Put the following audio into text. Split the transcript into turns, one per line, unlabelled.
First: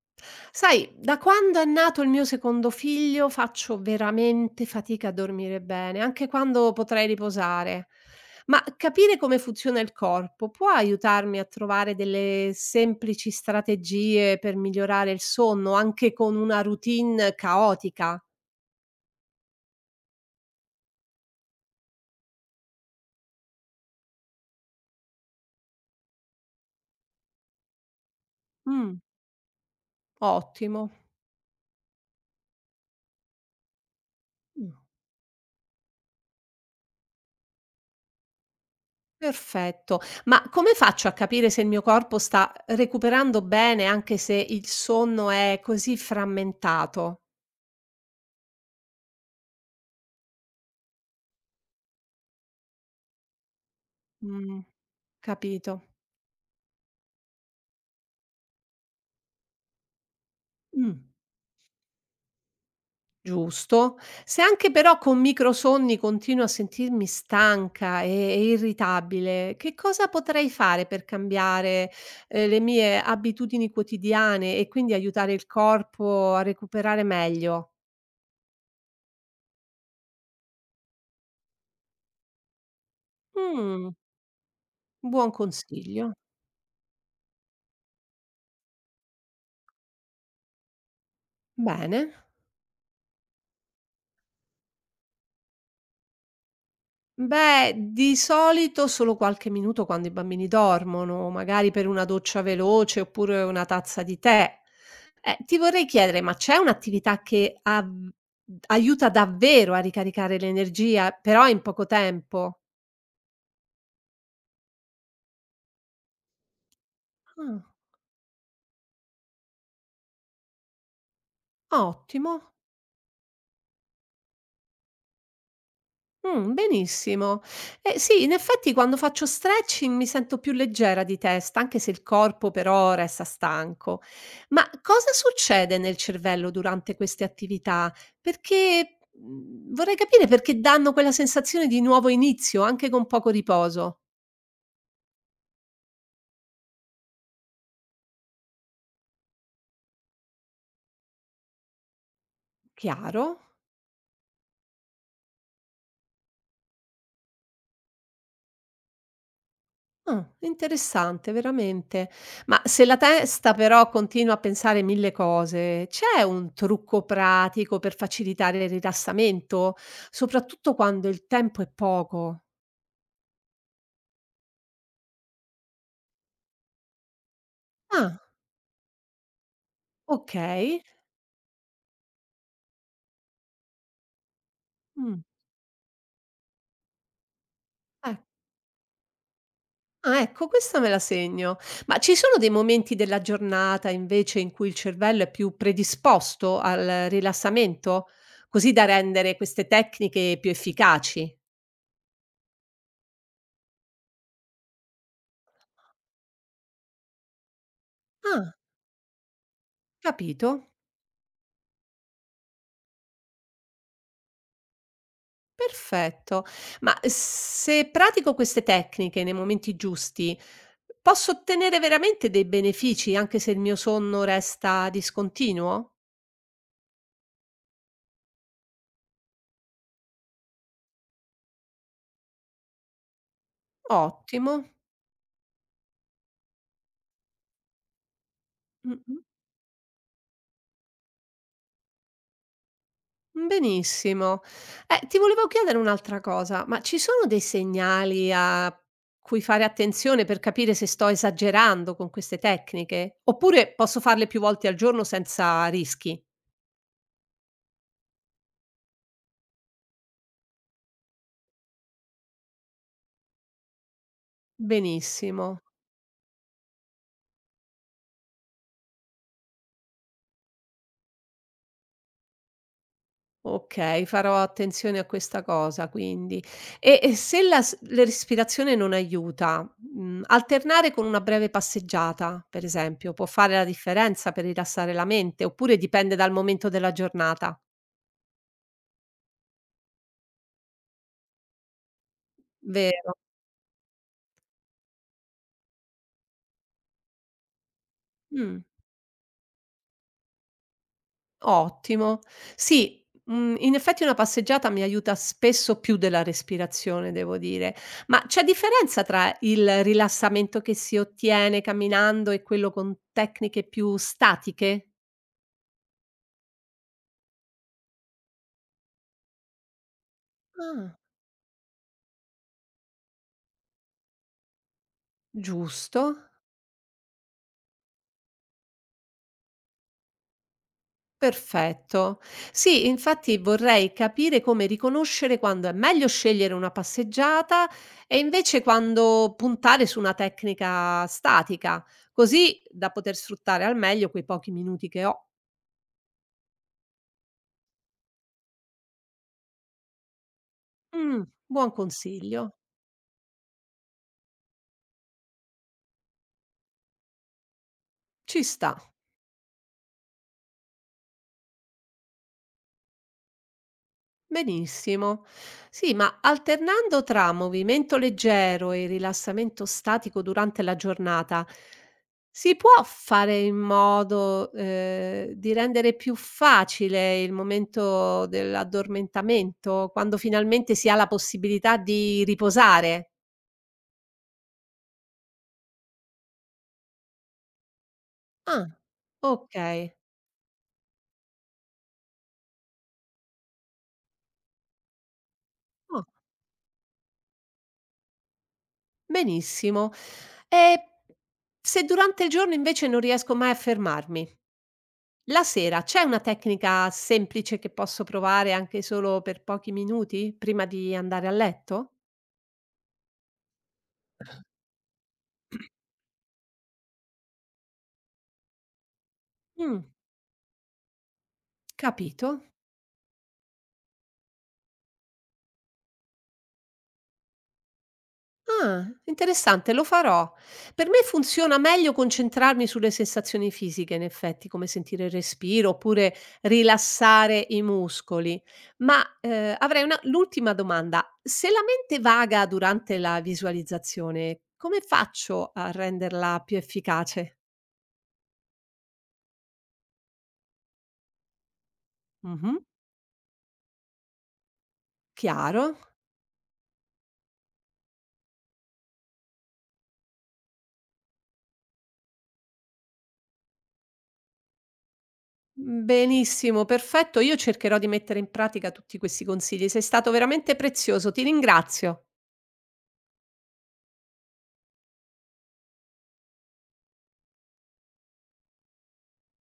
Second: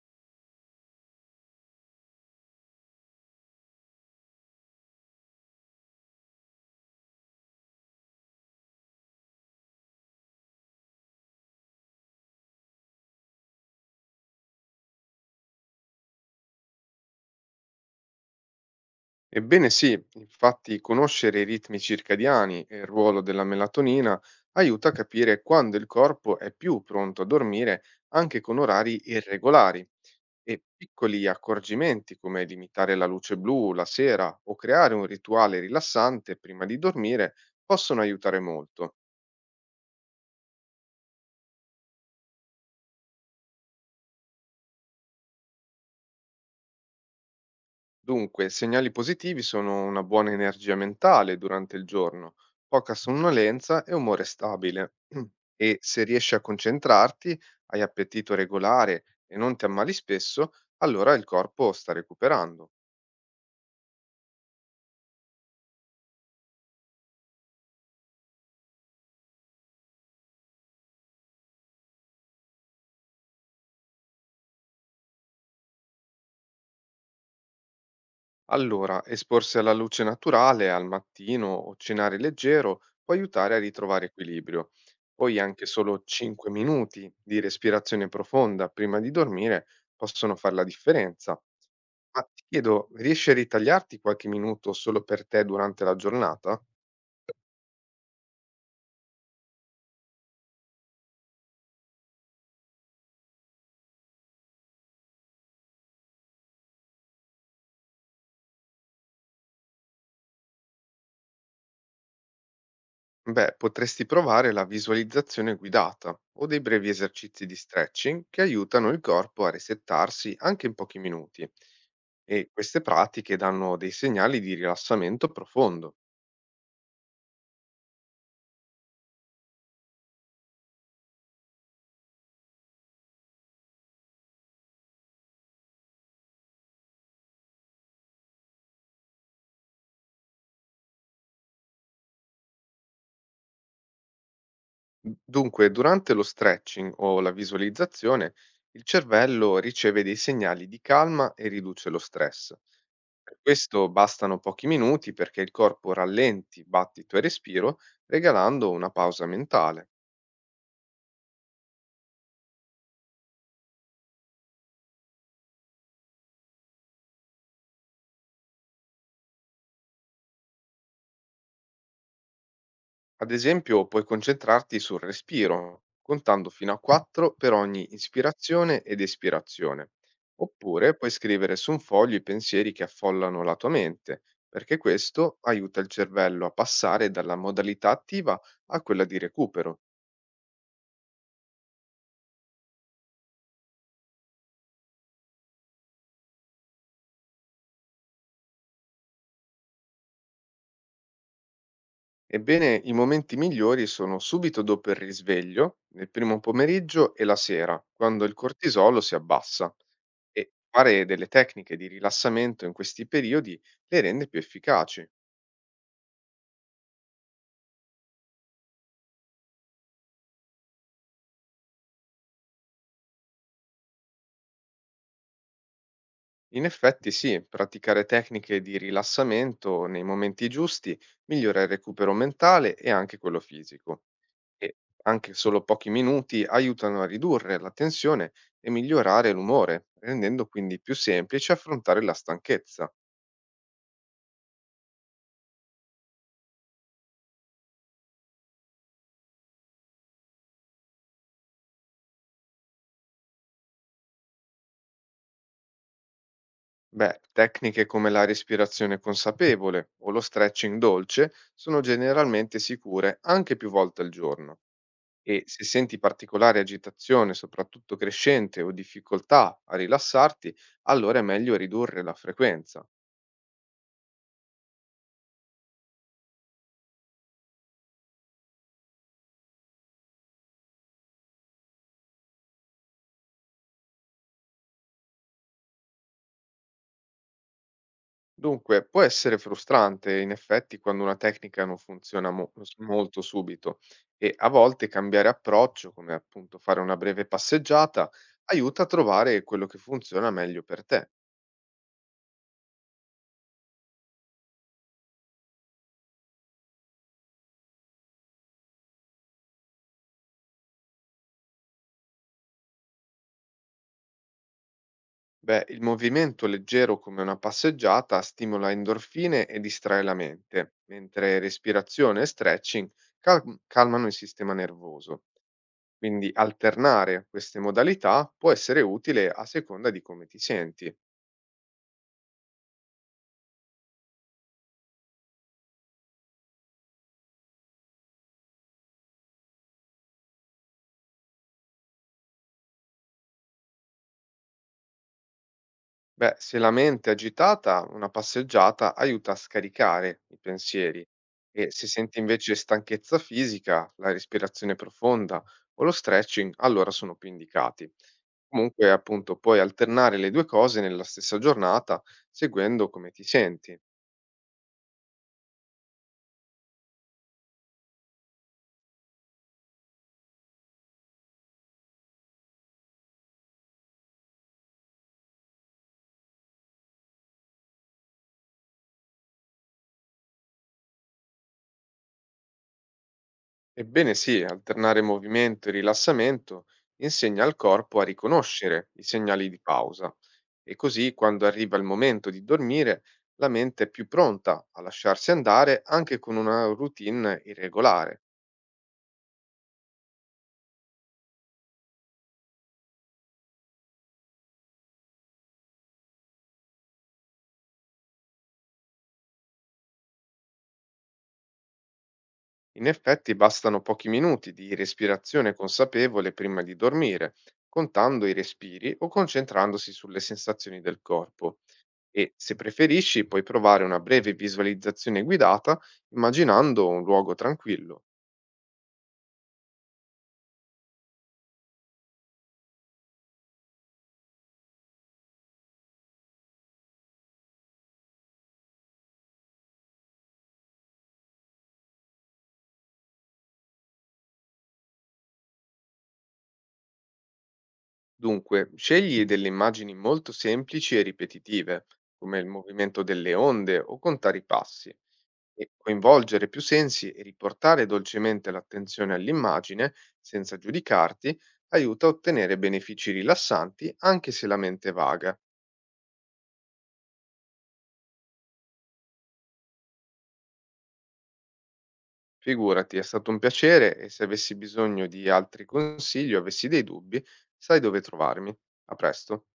Sai, da quando è nato il mio secondo figlio faccio veramente fatica a dormire bene, anche quando potrei riposare. Ma capire come funziona il corpo può aiutarmi a trovare delle semplici strategie per migliorare il sonno, anche con una routine caotica?
Ebbene sì, infatti conoscere i ritmi circadiani e il ruolo della melatonina aiuta a capire quando il corpo è più pronto a dormire anche con orari
Mm,
irregolari e
ottimo.
piccoli accorgimenti come limitare la luce blu la sera o
Mm.
creare un rituale rilassante prima di dormire possono aiutare molto.
Perfetto. Ma come faccio a capire se il mio corpo sta recuperando bene anche se il sonno è così frammentato?
Dunque, segnali positivi sono una buona energia mentale durante il giorno, poca sonnolenza e umore
Mh,
stabile.
capito.
E se riesci a concentrarti, hai appetito regolare e non ti ammali spesso,
Mh,
allora il corpo sta recuperando.
giusto. Se anche però con microsonni continuo a sentirmi stanca e irritabile, che cosa potrei fare per cambiare, le mie abitudini quotidiane e quindi aiutare il corpo a recuperare meglio?
Allora, esporsi alla luce naturale al mattino o cenare leggero può aiutare a
Mh,
ritrovare equilibrio.
buon
Poi anche solo
consiglio.
5 minuti di respirazione profonda prima di dormire possono fare la differenza. Ma
Bene.
ti chiedo, riesci a ritagliarti qualche minuto solo per te durante la giornata?
Beh, di solito solo qualche minuto quando i bambini dormono, magari per una doccia veloce oppure una tazza di tè. Ti vorrei chiedere, ma c'è un'attività che aiuta davvero a ricaricare l'energia, però in poco tempo?
Beh, potresti provare la visualizzazione guidata o dei brevi esercizi di stretching che aiutano il corpo a resettarsi anche in pochi minuti.
Ah,
E
ottimo.
queste pratiche danno dei segnali di rilassamento profondo.
Benissimo. Eh sì, in effetti quando faccio stretching mi sento più leggera di testa, anche se il corpo però resta stanco. Ma cosa succede nel cervello durante queste attività? Perché vorrei capire perché danno quella sensazione di nuovo inizio, anche con poco riposo.
Dunque, durante lo stretching o la visualizzazione, il cervello riceve dei segnali di calma e riduce lo stress.
Chiaro?
Per questo bastano pochi minuti perché il corpo rallenti battito e respiro, regalando una pausa mentale.
Ah, interessante veramente. Ma se la testa però continua a pensare mille cose, c'è un trucco pratico per facilitare il rilassamento, soprattutto quando il tempo è poco?
Ad esempio, puoi concentrarti sul respiro, contando fino a 4 per ogni
Ah,
ispirazione ed espirazione.
okay.
Oppure puoi scrivere su un foglio i pensieri che affollano la tua mente, perché
Mh,
questo aiuta il cervello a passare dalla modalità
eh.
attiva a quella di recupero.
Ah, ecco questa me la segno. Ma ci sono dei momenti della giornata invece in cui il cervello è più predisposto al rilassamento, così da rendere queste tecniche più efficaci?
Ebbene, i momenti migliori sono subito dopo il risveglio, nel primo pomeriggio e la sera, quando il
Ah,
cortisolo si abbassa.
capito.
E fare delle tecniche di rilassamento in questi periodi le rende più efficaci.
Perfetto. Ma se pratico queste tecniche nei momenti giusti, posso ottenere veramente dei benefici anche se il mio sonno resta discontinuo?
In effetti, sì, praticare tecniche di rilassamento nei momenti giusti migliora il recupero mentale e anche quello fisico.
Ottimo.
E anche solo pochi minuti aiutano a ridurre la tensione e
Mm,
migliorare l'umore, rendendo quindi più semplice affrontare la stanchezza.
benissimo. Ti volevo chiedere un'altra cosa, ma ci sono dei segnali a cui fare attenzione per capire se sto esagerando con queste tecniche? Oppure posso farle più volte al giorno senza rischi?
Beh, tecniche come la respirazione consapevole o lo stretching dolce sono generalmente sicure anche più volte al giorno, e
Benissimo.
se senti particolare agitazione, soprattutto crescente o difficoltà a rilassarti, allora è meglio ridurre la frequenza.
Okay, farò attenzione a questa cosa quindi. E se la respirazione non aiuta, alternare con una breve passeggiata, per esempio, può fare la differenza per rilassare la mente, oppure dipende dal momento della giornata?
Dunque, può essere frustrante in effetti quando una tecnica non funziona
Vero.
molto subito, e a volte cambiare approccio, come appunto fare una breve passeggiata,
Mh,
aiuta a trovare quello che funziona meglio per te.
ottimo. Sì, in effetti una passeggiata mi aiuta spesso più della respirazione, devo dire. Ma c'è differenza tra il rilassamento che si ottiene camminando e quello con tecniche più statiche?
Beh, il movimento leggero come una passeggiata stimola endorfine e distrae la mente,
Ah.
mentre respirazione e stretching calmano il sistema nervoso.
Giusto,
Quindi alternare queste modalità può essere utile a seconda di come ti senti.
perfetto. Sì, infatti vorrei capire come riconoscere quando è meglio scegliere una passeggiata e invece quando puntare su una tecnica statica, così da poter sfruttare al meglio quei pochi minuti che ho.
Beh, se la mente è agitata, una passeggiata aiuta a scaricare i pensieri,
Mm,
e
buon
se senti
consiglio.
invece stanchezza fisica, la respirazione profonda o lo stretching, allora sono più indicati.
Ci sta.
Comunque, appunto, puoi alternare le due cose nella stessa giornata, seguendo come ti senti.
Benissimo. Sì, ma alternando tra movimento leggero e rilassamento statico durante la giornata, si può fare in modo, di rendere più facile il momento dell'addormentamento, quando finalmente si ha la possibilità di riposare?
Ebbene sì, alternare movimento e rilassamento insegna al corpo a
Ah,
riconoscere i segnali di
okay.
pausa. E così, quando arriva il momento di dormire, la mente è più pronta a lasciarsi andare
Oh,
anche con una routine irregolare.
benissimo. E se durante il giorno invece non riesco mai a fermarmi? La sera c'è una tecnica semplice che posso provare anche solo per pochi minuti prima di andare a letto?
In effetti bastano pochi minuti di respirazione consapevole prima di dormire, contando i respiri o
Mh,
concentrandosi sulle sensazioni del corpo.
capito.
E se preferisci, puoi provare una breve visualizzazione guidata immaginando un luogo tranquillo.
Ah, interessante, lo farò. Per me funziona meglio concentrarmi sulle sensazioni fisiche, in effetti, come sentire il respiro oppure rilassare i muscoli. Ma avrei una, l'ultima domanda. Se la mente vaga durante la visualizzazione, come faccio a renderla più efficace?
Dunque, scegli delle immagini molto semplici e ripetitive, come il
Mhm,
movimento delle onde o contare i passi.
chiaro.
E coinvolgere più sensi e riportare dolcemente l'attenzione all'immagine, senza giudicarti, aiuta a ottenere benefici rilassanti anche se la mente è vaga.
Benissimo, perfetto. Io cercherò di mettere in pratica tutti questi consigli. Sei stato veramente prezioso. Ti ringrazio.
Figurati, è stato un piacere e se avessi bisogno di altri consigli o avessi dei dubbi, sai dove trovarmi. A presto.